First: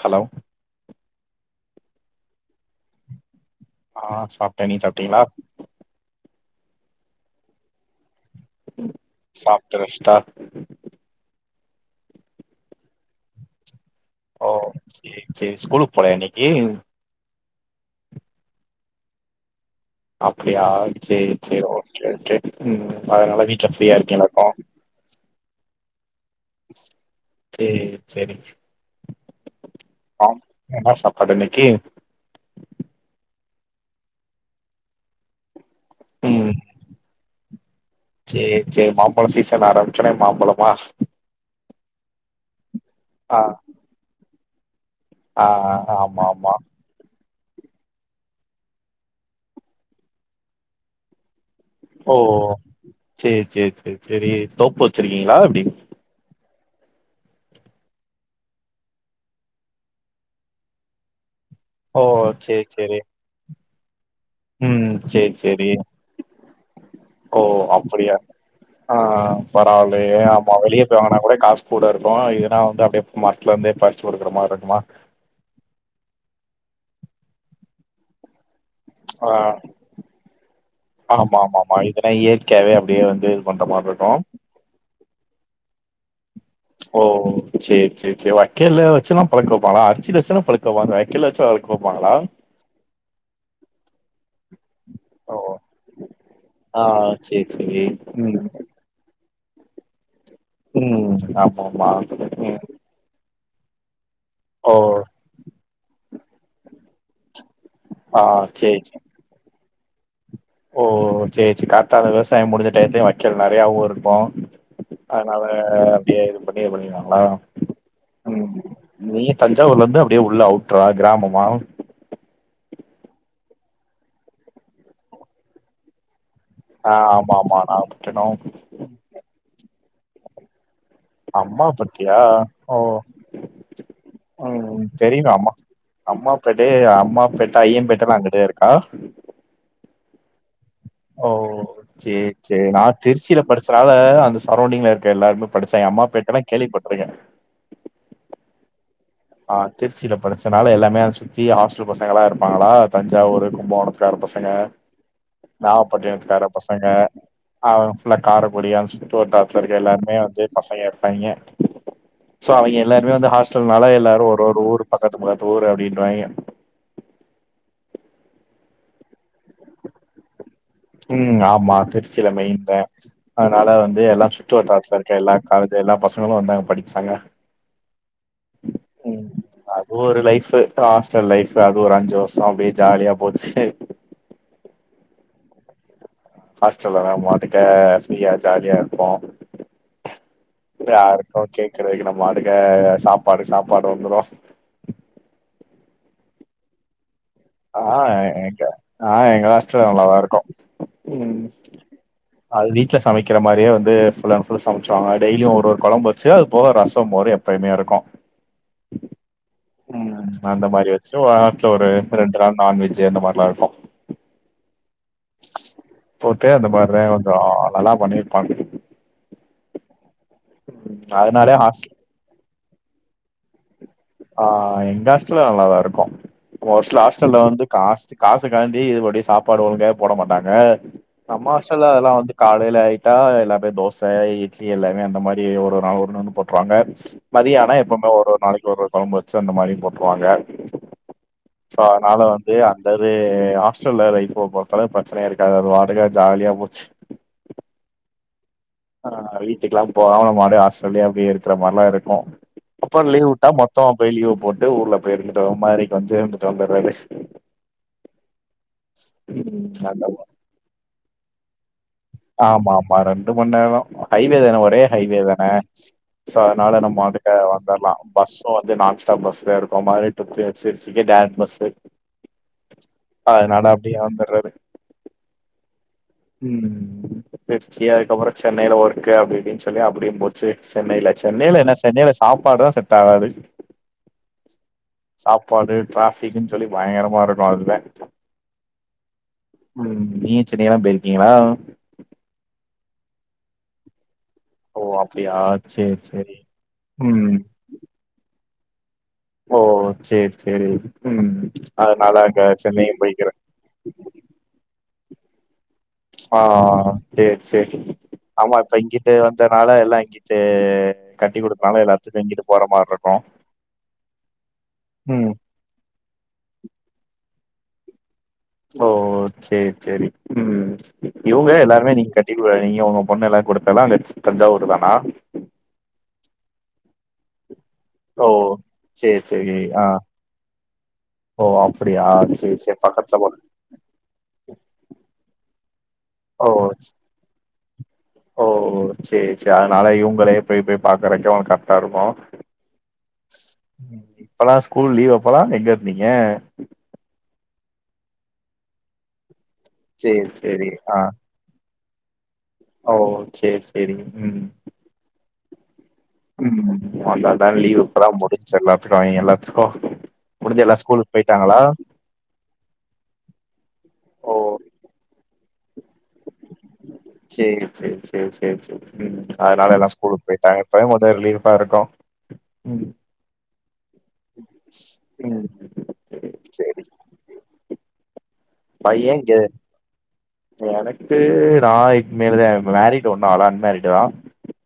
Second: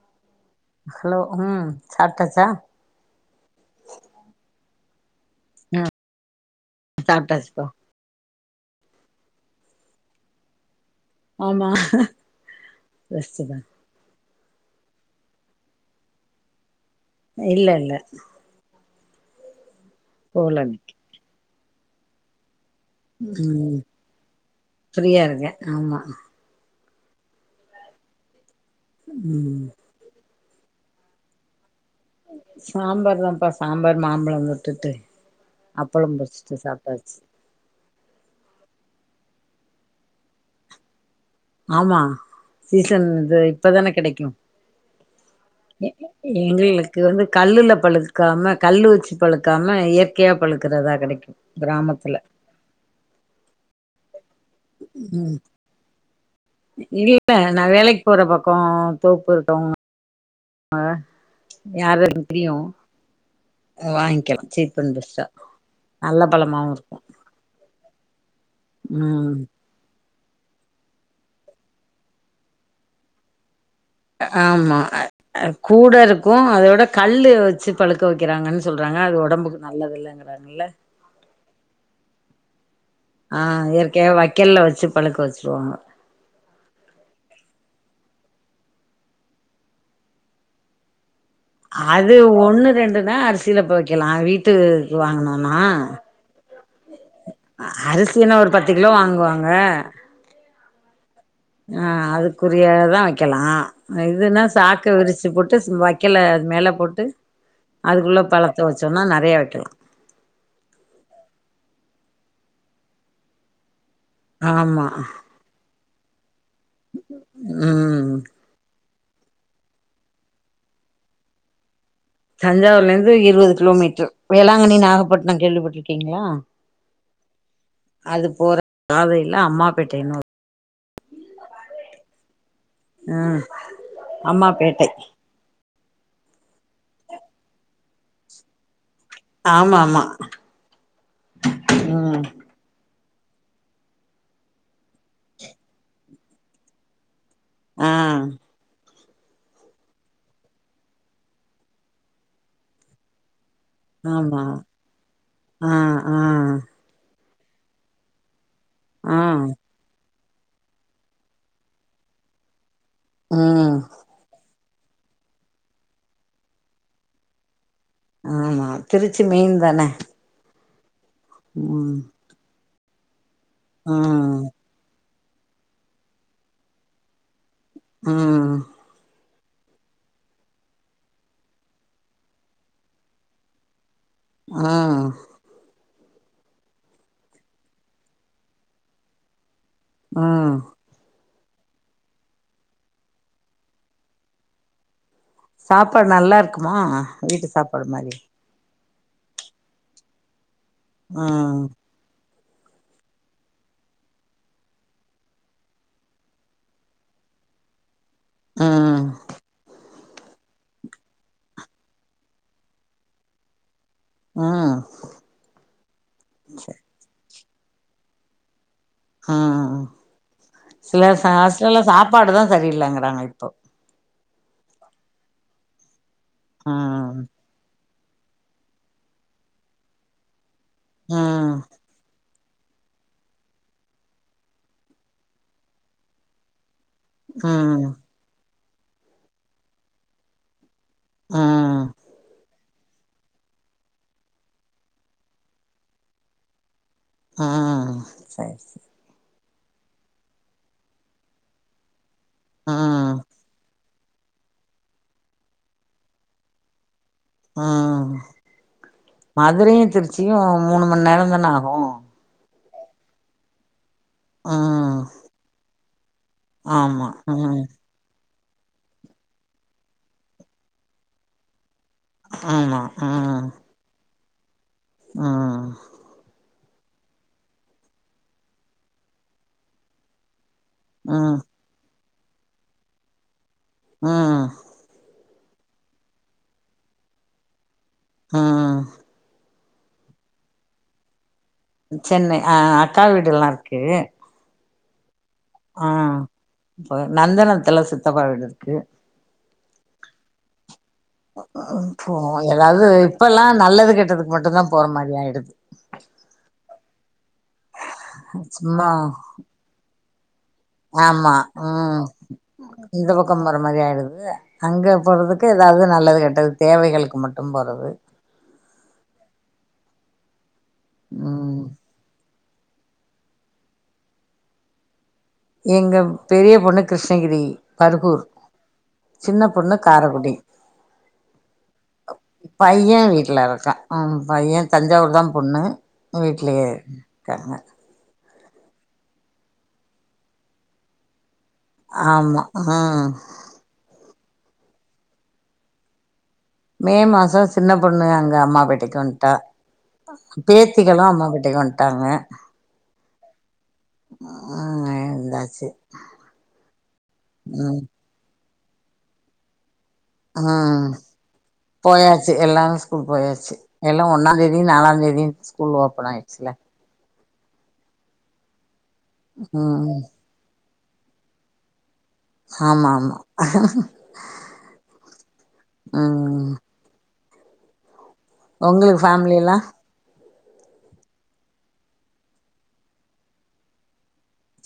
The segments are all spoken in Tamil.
ஹலோ ஹலோ ம் சாப்ட்டாச்சா ஆ சாப்ட்டே நீங்க சாப்ட்டீங்களா அ சாப்ட்டாச்சுப்பா சாப்ட்டு ரெஸ்டா ஆமா ரெஸ்ட்டுதா ஓ செரி செரி ஸ்கூலுக்கு போலயா இன்னிக்கி இல்ல இல்ல போல அப்படியா இன்னைக்கு செரி செரி ஓகே ஓகே ம் அதனால வீட்ல ம் ஃப்ரீயா இருக்கீங்களாக்கோ ஃப்ரீயா இருக்கே ஆமா செரி செரி ம் அப்றோ என்ன சாப்பாடு இன்னிக்கி சாம்பார்தாப்பா சாம்பார் மாம்பழோ வுட்டுட்டு அப்பளம் பொறிச்சுட்டு சாப்ட்டாச்சு செரி செரி மாம்பழம் சீசன் ஆரம்பிச்ச ஒட்னே மாம்பழமா ஆமா சீசன் இது ஆ இப்பதானே கெடைக்கு ஆ எ ஆமா ஆமா எங்குள்து இது வந்து கல்லுல பழுக்காம கல்லு வெச்சு பழுக்காம இயற்கையா பழுக்கறதா கெடைக்கோ ஓ செரி செரி செரி செரி தோப்பு ம் வெச்சிருக்கீங்களா எப்புடி இல்ல நா வேலைக்கு போற பக்கோ தோப்பு இருக்கவுங்க ஓ யாராருனு தெரியு சேரி சேரி வாங்கிக்கலா சீப் ம் அண்ட் பெஸ்ட்டா செரி செரி நல்ல பழமாவு இருக்கு ஓ அப்படியா ஆ ம் பாத் மா வெளியே போங்கனா கூட காசு கூட இருக்கோ இதனா வந்து அப்டி மரத்லே இருந்து பறிச் ஆமா அ கூட இருக்கோ அத விட கல்லு வெச்சு பழுக்க வெக்கறாங்கன்னு சொல்றாங்க அது ஆ ஒடம்புக்கு நல்லது இல்லங்கிறாங்கல ஆமா ஆமா ஆமா இதெல்லா இயற்கையாவே அப்டியே வந் அ இயற்கையாவே வைக்கல்ல வெச்சு பழுக்க வெச்சிருவாங்க ஓ சேரி சேரி சேரி வைக்கேல்ல வெச்சுன்னா பழுக்க வெப்பாங்களா அரிசில வெச்சுதா பழக்க வெப்பாங்க வைக்கல வெச்சு பழு அது ஒண்ணு ரெண்டுதா அரிசில ப வெக்கலா வீட் த்து ஓ வாங்கனோனா ஆ சேரி சேரி அதுக்கு என்ன ம் ஒரு பத் து கிலோ வாங்குவாங்க ம் ஆம் ஆ அதுக்குரியதா வெக்கலா இதுன்னா ஓ சாக்க விரிச்சு போட்டு வைக் வெக்கல அது மேலே போட்டு அதுக்குள்ள ஆ பழத்த சேரி சேரி வெச்சோம்னா நறையா வெக்கலா ஓ செரி செரி காத்தால விவசாயம் முடிஞ்ச டயத்துலயோ வைக்கல் நறையாவு இருக்கோ ஆமா அதனால அப்டியே இது பண்ணி பண்ணிறுவாங்ளா ம் நீ தஞ்சாவூர்ல இருந்து அப்டியே உள்ள அவுட்ரா கிராமமா தஞ்சாவூர்ல இருந்து இருவது கிலோமீட்டர் வேளாங்கண்ணி நாகப்பட்டினம் கேள்விப்பட்ருக்கீங்ளா ஆ ஆமா ஆமா நாகபட்னோ காலைல அம்மா பேட்டைனு ஒரு அம்மா பேட்டயா ஓ ம் ம் அம்மாபேட்டை தெரியுல அம்மா அம்மா பேட்டை அம்மா பேட்டை ஐய்யம்பேட்டலா அங்கிட்டே இருக்கா ஆமா ஆமா ஓ செரி ம் செரி நா திருச்சில படிச்சதால அந்த சரௌண்டிங்ல இருக்க எல்லாருமே படிச்சே எ அம்மா பேட்டலா கேள்விப்பட்ருக்கே ஆ ஆ திருச்சியில படிச்சனால எல்லாமே அத சுத்தி ஹாஸ்டல் பசங்களா இருப்பாங்களா தஞ்சாவூரு கும்பகோணம் த்துக்கார ஆமா பசங்க ஆ ஆ நாகப்பட்டிணத்துகார பசங்க அவுங்க ஃபுல்லா கார குடியான் சொல்ட்டு ஆ ஒரு தத்தருக்க எல்லாருமே வந்து பசங்க இருப்பாய்ங்க சோ அவிங்க எல்லாருமே வந்து ம் ஹாஸ்டல்னால எல்லாரு ஒரு ஒரு ஊர் பக்கத்து பக்கத்து ஊர் அப்டின்றாய்ங்க ஆமா திருச்சி மெயின் தான ம் ஆமா திருச்சியில மெய்ன்தா அதனால வந்து எல்லா சு ம் சுட்டு வட்டாரத்துல இருக்கற எல்லா காலேஜ்ஜி எல்லா பசங்களு வந்தாங்க படிச்சாங்க ம் ம் அது ஒரு லைஃபு ஹாஸ்ட்டல் லைஃபு அது ஒரு அஞ்சு வருஷோ அப்டே ஜாலியா போச்சு ஆ ஹாஸ்டல்லல்லா மாத்துடுட்ட ஃப்ரீயா ஜாலியா இருப்போ ம் இதா இருக்கு கேக்கற வரைக்கு நம் பாட்டுக்கு சாப்பாடு சாப்பாடு வந்துரு சாப்பாடு நல்லா இருக்குமா வீட்டுக் ஆ எங்க ஆ எங்க ஹாஸ்ட்டல்ல நல்லதா இருக்கு ம் ம் அது வீட்ல சமைக்கற மாரியே வந்து ஃபுல் அண்ட் ஃபுல்லு சமைச்சுருவாங்க டெய்லியு ஒரு ஒரு கொழம்பு வச்சு அது போக ரசம் மோரு எப் எப்பேயுமே இருக்கு ம் ம் அந்த மாரி வச்சு வாரத்துல ஒரு ரெண்டு நாள் நான்வெஜ்ஜி அந்த மாரில்லா இருக்கு ம் போட்டு அந்த மார்லே கொஞ்சோ நல்லா பண்ணிப்பாங் ம் ம் சில ச அதனாலே ஹாஸ்ட்டல்ல ஹாஸ் சாப்பாடுதா சரியில்லங்கறாங்க இப்போ ஆ எங்க ஹாஸ்டல்ல நல்லாதா இருக்கு ஒரு சில ம் ஹாஸ்டல்ல வந்து காஸ்ட்டு காசு காண்டி இதுபடி சாப்பாடு ஒழுங்காவே போட மாட்டாங்க நம்ம ம் ஹாஸ்டல்ல அதெல்லா வந்து காலையில ஆயிட்டா எல்லாமே தோச இட்லி எல்லாமே அந்த மாரி ஒரு ஒரு நாள் ஒன்னொன்னு போட்ருவாங்க மதிய ஆனா ம் எப்பவுமே ஒரு ஒரு நாளைக்கு ஒரு ஒரு கொழம்பு வச்சு அந்த மாரியும் போட்டுருவாங்க சோ ம் அதுனால வந்து அ ந்த அது ஹாஸ்டல்ல லைஃபு பொருத்தளவு பிரச்சனையே இருக்காது அது பாட்டுக்கு அது ஜாலியா போச்சு ம் சேரி சே ஆ வீட்டுக்கெல்லா போகாம நம்மாட்டு ஹாஸ்டல்லே அப்டே இருக்குற மாரிலா இருக்கு அப்றோ ம் லீவ் உட்டா மொத் தமா போயி லீவ போட்டு ஊர்ல போயி இருந்துட்டு வர மாரி கொஞ்சோ இருந்துட்டு வந்தற்ரது ம் மதுரையு நல்ல திருச்சியு மூணு மண் நேரோ தான ஆகு ஆமா ஆமா ரெண்டு மண் நேரோ ஹய்வே தான ஒரே ம் ஹய்வே தான சோ அதுனால நம்ம ஆமா வந்துட்டு ம் வந்தர்லா பஸ்ஸு வந்து நான் ஸ்டாப் பஸ்லியே இருக்கு மாரி [unintelligible] டேரக்ட் பஸ்ஸு ஆமா ம் அதனால அப்டியே வந்தடுறது ம் ம் திருச்சி அதுக்கப்றோ சென்னையில ஒர்க்கு அப்டி இப்டினு சொல்லி அப்டியும் போச் சி சென்னையில ம் சென்னையில என்ன சென்னையில சாப்பாடுதா செட் ஆகாது ம் சாப்பாடு டிராஃபிக்ன்னு சொல்லி பயங்கரமா இருக்கு அதுதே ம் ம் நீங்க சென்னையிலா போயிருக்கீங்ளா சென்னை ஆ அக்கா வீடுல்லா இருக்கு ஓ அப்டியா ஆ சேரி சேரி. இப்ப ம். நந்தனத்துல சித்தப்பா வீடு இருக்கு ஓ சேரி சேரி ம் அதனால போவோ அங்க ஏதாவது சென்னையும் போய்க்கிற இப்பெல்லா நல்லது கெட்டதுக்கு மட்டு தா போற மாரி ஆயிடுது ஆ சேரி சேரி ஆமா இப்ப சும்மா இங்கிட்டு வந்தனால எல்லா இங்கிட்டு ஆமா கட்டி குடுத்தனால ம் எல்லாத்துக்கு இங்கிட்டு போற மாரி இந்த இருக்கு பக்க போற மாதிரி ஆயிடுது அங்க ம் போறதுக்கு அதாவது நல்லது கெட்டது தேவைகளுக்கு மட்டு போறது ஓ சேரி சேரி ம் இவுங்க ம் எல்லாருமே நீங்க ட்டிக்குடநீங்க உங்க பொண்ணல்லா குடுத்தது அங்க தஞ்சாவூர் தானா எங்க பெரிய பொண்ணு கிருஷ்ணகிரி பருகூர் ஓ சேரி சின்ன சேரி பொண்ணு ஆ காரக்குடி ஓ அப்டியா சேரி சேரி பைய பக்கத்துல போல வீட்ல இருக்கா ம் பைய தஞ்சாவூர் தா பொண்ணு ஓ வீட்லயே இருக்காங்க ஓ சேரி சேரி அதுனால இவுங்களே போய் போய் பாக்கறக்கு உனக் கரெ கருமா ஆமா ம் இப்பதா ஸ்கூல் லீவ் அப்பதா என்ஜாய் பண்ணீங்க மே மாசோ சின்ன பொண்ணு அங்க அம்மா பேட்டைக்கு வந்ட்டா சேரி சேரி ஆ பேத்திகளு அம்மாபேட்டைக்கு வந்ட்டாங்க ஓ சேரி சேரிங்க ம் ம் எழுந்தாச்சு ம் அதா அதா லீவ் பூரா முடிச்சு எல்லாத்துக்கு அவைங்க எல்லாத்துக்கு முடிஞ்சு எல்லா ஸ்கூலுக்கு போயிட்டாங்களா எல்லாமே ஸ்கூல் போயாச்சு எல்லா ஓ ஒன்னா தேதி நாலா தேதி ஸ்கூல் ஓப்பன் ஆயிடுச்சுல சேரி சேரி சேரி சேரி சேரி ம் அதுனால எல்லா ம் ஸ்கூல் போயிட்டாங்க இப்பதா மொத ரிலீஃபா இருக்கு ம் ஆமா ஆமா ம் சேரி ம் சேரி உங்களுக்கு பைய இங்க ஃபேமிலில்லா எனக்கு நா இனிமேலு தா மேரிடு ஒன்னு ஆகல அன்மேரிடு தா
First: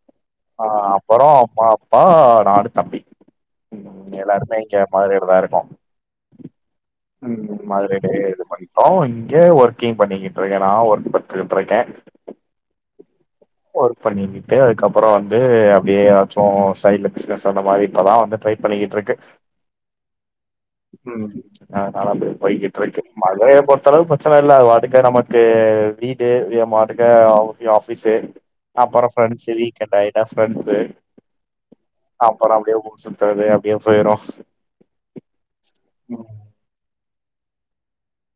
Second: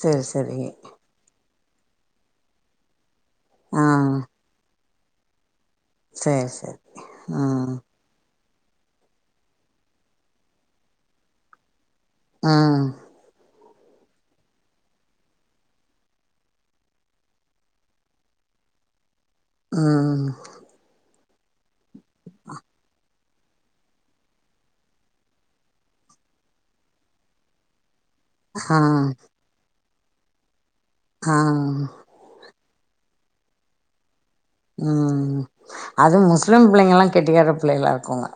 சேரி சேரி அப்பற பாப்பா நானு தம்பி ஆ எல்லாருமே கேம் ஆடிட்டு தா இருக்கோ சரி சரி ம் மாதிரி இது பண்டோ இங்க ஒர்க்கிங் பண்ணிக்கிட்டு இருக்கே நா ஒர்க் பட்டுகிட் இருக்க ம் ஒர்க் பண்ணிக்கிட்டு அதுக்கப்பற வந்து அப்டியே எதாச்சு சைட்ல பிசினஸ் அந்த மாரி இப்பதா வந்து ட்ரை பண்ணிக்கிட் இருக்கு ம் ம் அதனால அப்டியே போய்கிட்டு இருக்கு மதுரைய பொறுத்த அளவுக்கு பிரச்சன இல்ல அது பாட்டுக்கு நமக்கு வீடு எ பாட்டுக்கு அவ்ஃபி ஆஃபீஸு ஆ அப்பற ஃப்ரெண்ட்ஸ் வீக்கெண்ட் ஆயிட்டா ஃப்ரெண்ட்ஸு ஆ அப்பற அப்டியே ஊர் சுத்துறது அப்டியே போயிரு ம் அதும் முஸ்லீம் புள்ளைங்கலா கெட்டிக்கார புள்ளைகலா இருக்குங்க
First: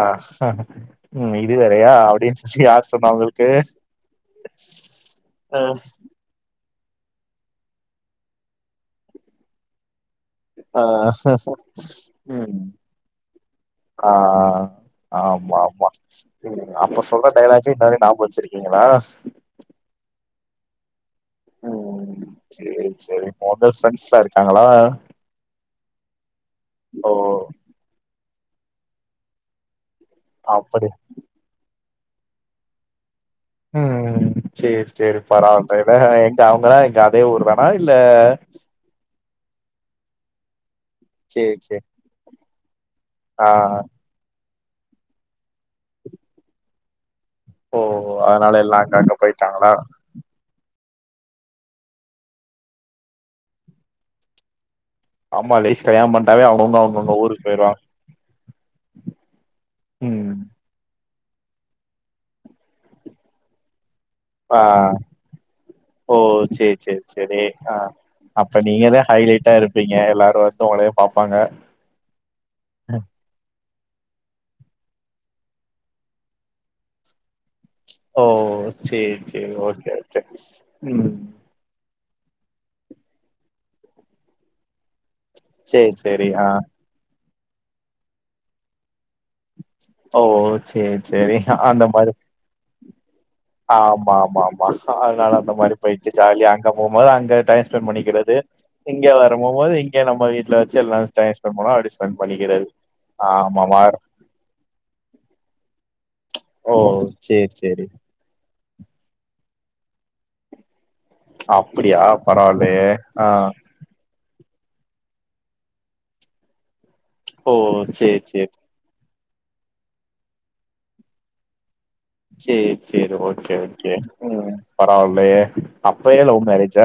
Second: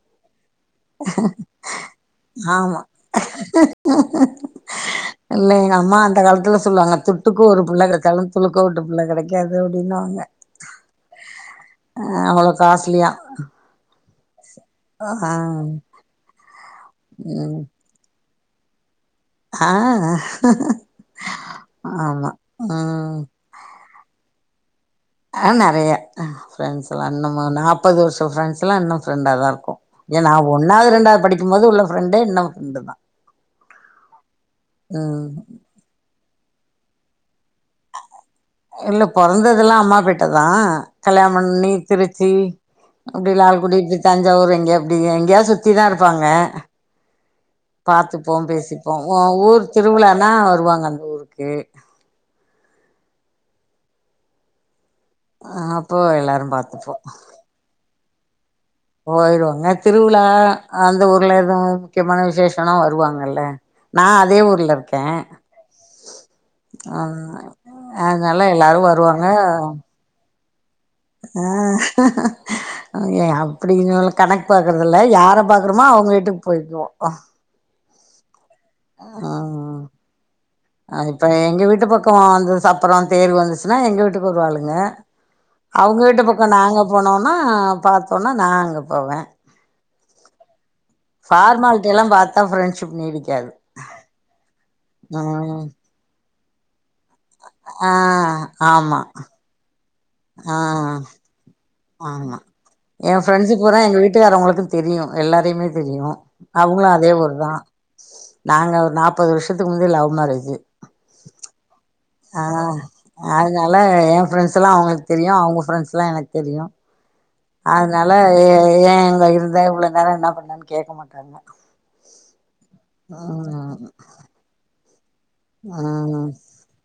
ஆ ஷ கு ம் இது வேறயா அப்டின் சொசி ஆமா யார் சொன்னா உங்களுக்கு இல்ல ஆ எங்க அம்மா அந்த காலத்துல சொல்லுவாங்க துட்டுக்கு ஒரு புள்ள கெடச்சாலு துளுக்க வுட்டு புள்ள கெடைக்காது அப்டின்னு வாங்க ஆ செர் செர் ம் காஸ்ட்லியா ஆ ஆ ஆமாமா அப்ப சொல்ற ம் டயலாக்கு இன்ன வரையு நாப்க வச்சிருக் நீங்களாஸ் ஆ ம் ஆமா சேரி ம் சேரி மொத ஃப்ரெண்ட்ஸ்லா இருக்காங்களா ஆ நெறய ஃப்ரெண்ட்ஸுலா ஓ இன்னுமு நாப்பது வர்ஷோ ஃப்ரெண்ட்ஸ்லா இன்னு ஃப்ரெண்டா தார்க்கோ ஏ நா அப்படி ஒன்னாவது ரெண்டாவது படிக்கும் போது உள்ள ஃப்ரெண்டே இன்னும் ஃப்ரெண்டு தா ம் ம் சேரி சேரி ம் பரவால் [unintelligible] எங்க அவங்கள எங்க அதே ஊர் தானா இல்ல இல்ல பொறந்ததுலா அம்மாபேட்ட தா கல்யாணம் சேரி பண்ணி சேரி திருச்சி அப்டியே ஆ லால்குடி திர் தஞ்சாவூர் எங்யே அப்டி எங்கேயாவது சுத்தி தா இருப்பாங்க ஓ பாத்துப்போ அதனால எல்லா பேசிப்போ அங்க அங்க ஒ ஊர் போயிட்டாங்களா திருவிழானா வருவாங்க அந்த ஊருக்கு ஆமா லேடிஷ் அப்போ கல்யாண பண்ட்டாவே எல்லாரு அவுங்கவுங்க பாத்துப்போ அவுங்கங்க ஊருக்கு பேய்ருவாங்க போகயிருவோங்க திருவிழா ம் அந்த ஊர்ல எது முக்கியமான விசேஷனா வருவாங்கல்ல நா அத் அதே ஆ ஊர்லர்க்கே ஓ சேர் சேர் செரி ஆ அதனால அப்ப எல்லாரு நீங்க தா வருவாங்க ஹைலைட்டா இருப்பீங் ஏ எல்லாரு வன்தோ ஒனேப் அ ஏ அப்டினுல கணக் பாக்றதில்ல யார பாக்கறோமோ அவுங்க வீட்டுக்கு போய்க்குவோ ஓ சேர் சேர் ம் ஓகே ஓகே ம் இப்ப எங்க வீட்டு பக்கோ வாந்தஸ் தப்பறொ தேர் வந்துச்சுனா எங்க வீட்டுக்கு வருவாளுங்க சேரி அவுங்க வீட்டு சேரி பக்க ஆ நாங்க போனோனா பாத்தோன்னா நா அங்க போவே ஓ சேரி சேரி அந்த மாரி அத்தா ஃப்ரெண்ட்ஷிப் நீடிக்காது ஆமா ஆமா ஆமா அதனால அந்த ம் மாரி போயிட்டு ஜாலியா அங்க போம்போது அங்க டைம் ஸ்பெண்ட் ஆ பண்ணிக்கிறது ஆமா இங்க வரபோம்போது இங்க நம்ம ஆ வீட்ல வச்சு எல்லா டைம்ஸ் ஸ்பெண்ட் பண்லா அடி ஆமா எ ஃப்ரெண்ஸு பூரா எங்க வீட்டுக்காரவுங்களுக்கு தெரியு எல்லாரையுமே தெரியு ஓ அவுங்ளோ அதே ஊர் தா சேரி சேரி நாங்க நாப்பது வருஷத்துக்கு முந்தி லவ் மேரேஜு அப்புடியா பரவால்லயே ஆ லே ஏ ஃப்ரெண்ட்ஸ்லா அவுங்ளுக் தெரியோ அவுங்க ஃப்ரெண்ட்ஸ்லா எனக் தெரியோ ஓ அதனால சேரி சேரி ஏ எங்க இருந்த இவ்ளோ நேரோ இன்ன பண்ணன் கேக்க மாட்டாங்க சேர் சேரி ஓகே ம் ஓகே பரவால்லையே அப்பயே ம் லவ் மேரேஜு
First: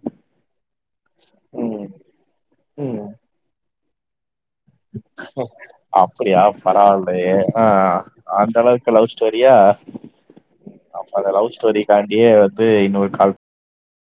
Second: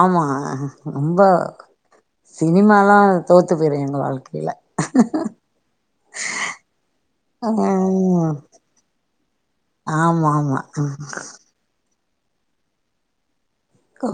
ஆமா ரொம்ப ம் சினிமாலா ம் தோத்து போய்றோ எங்க வாழ்க்கையில அப்படியா பரவாயில்லயே ஆ அந்த அளவுக்கு லவ் ஸ்டோரியா ஆமாம்மா இதுக்காண்டியே வந்து இன்னொரு கால் கோ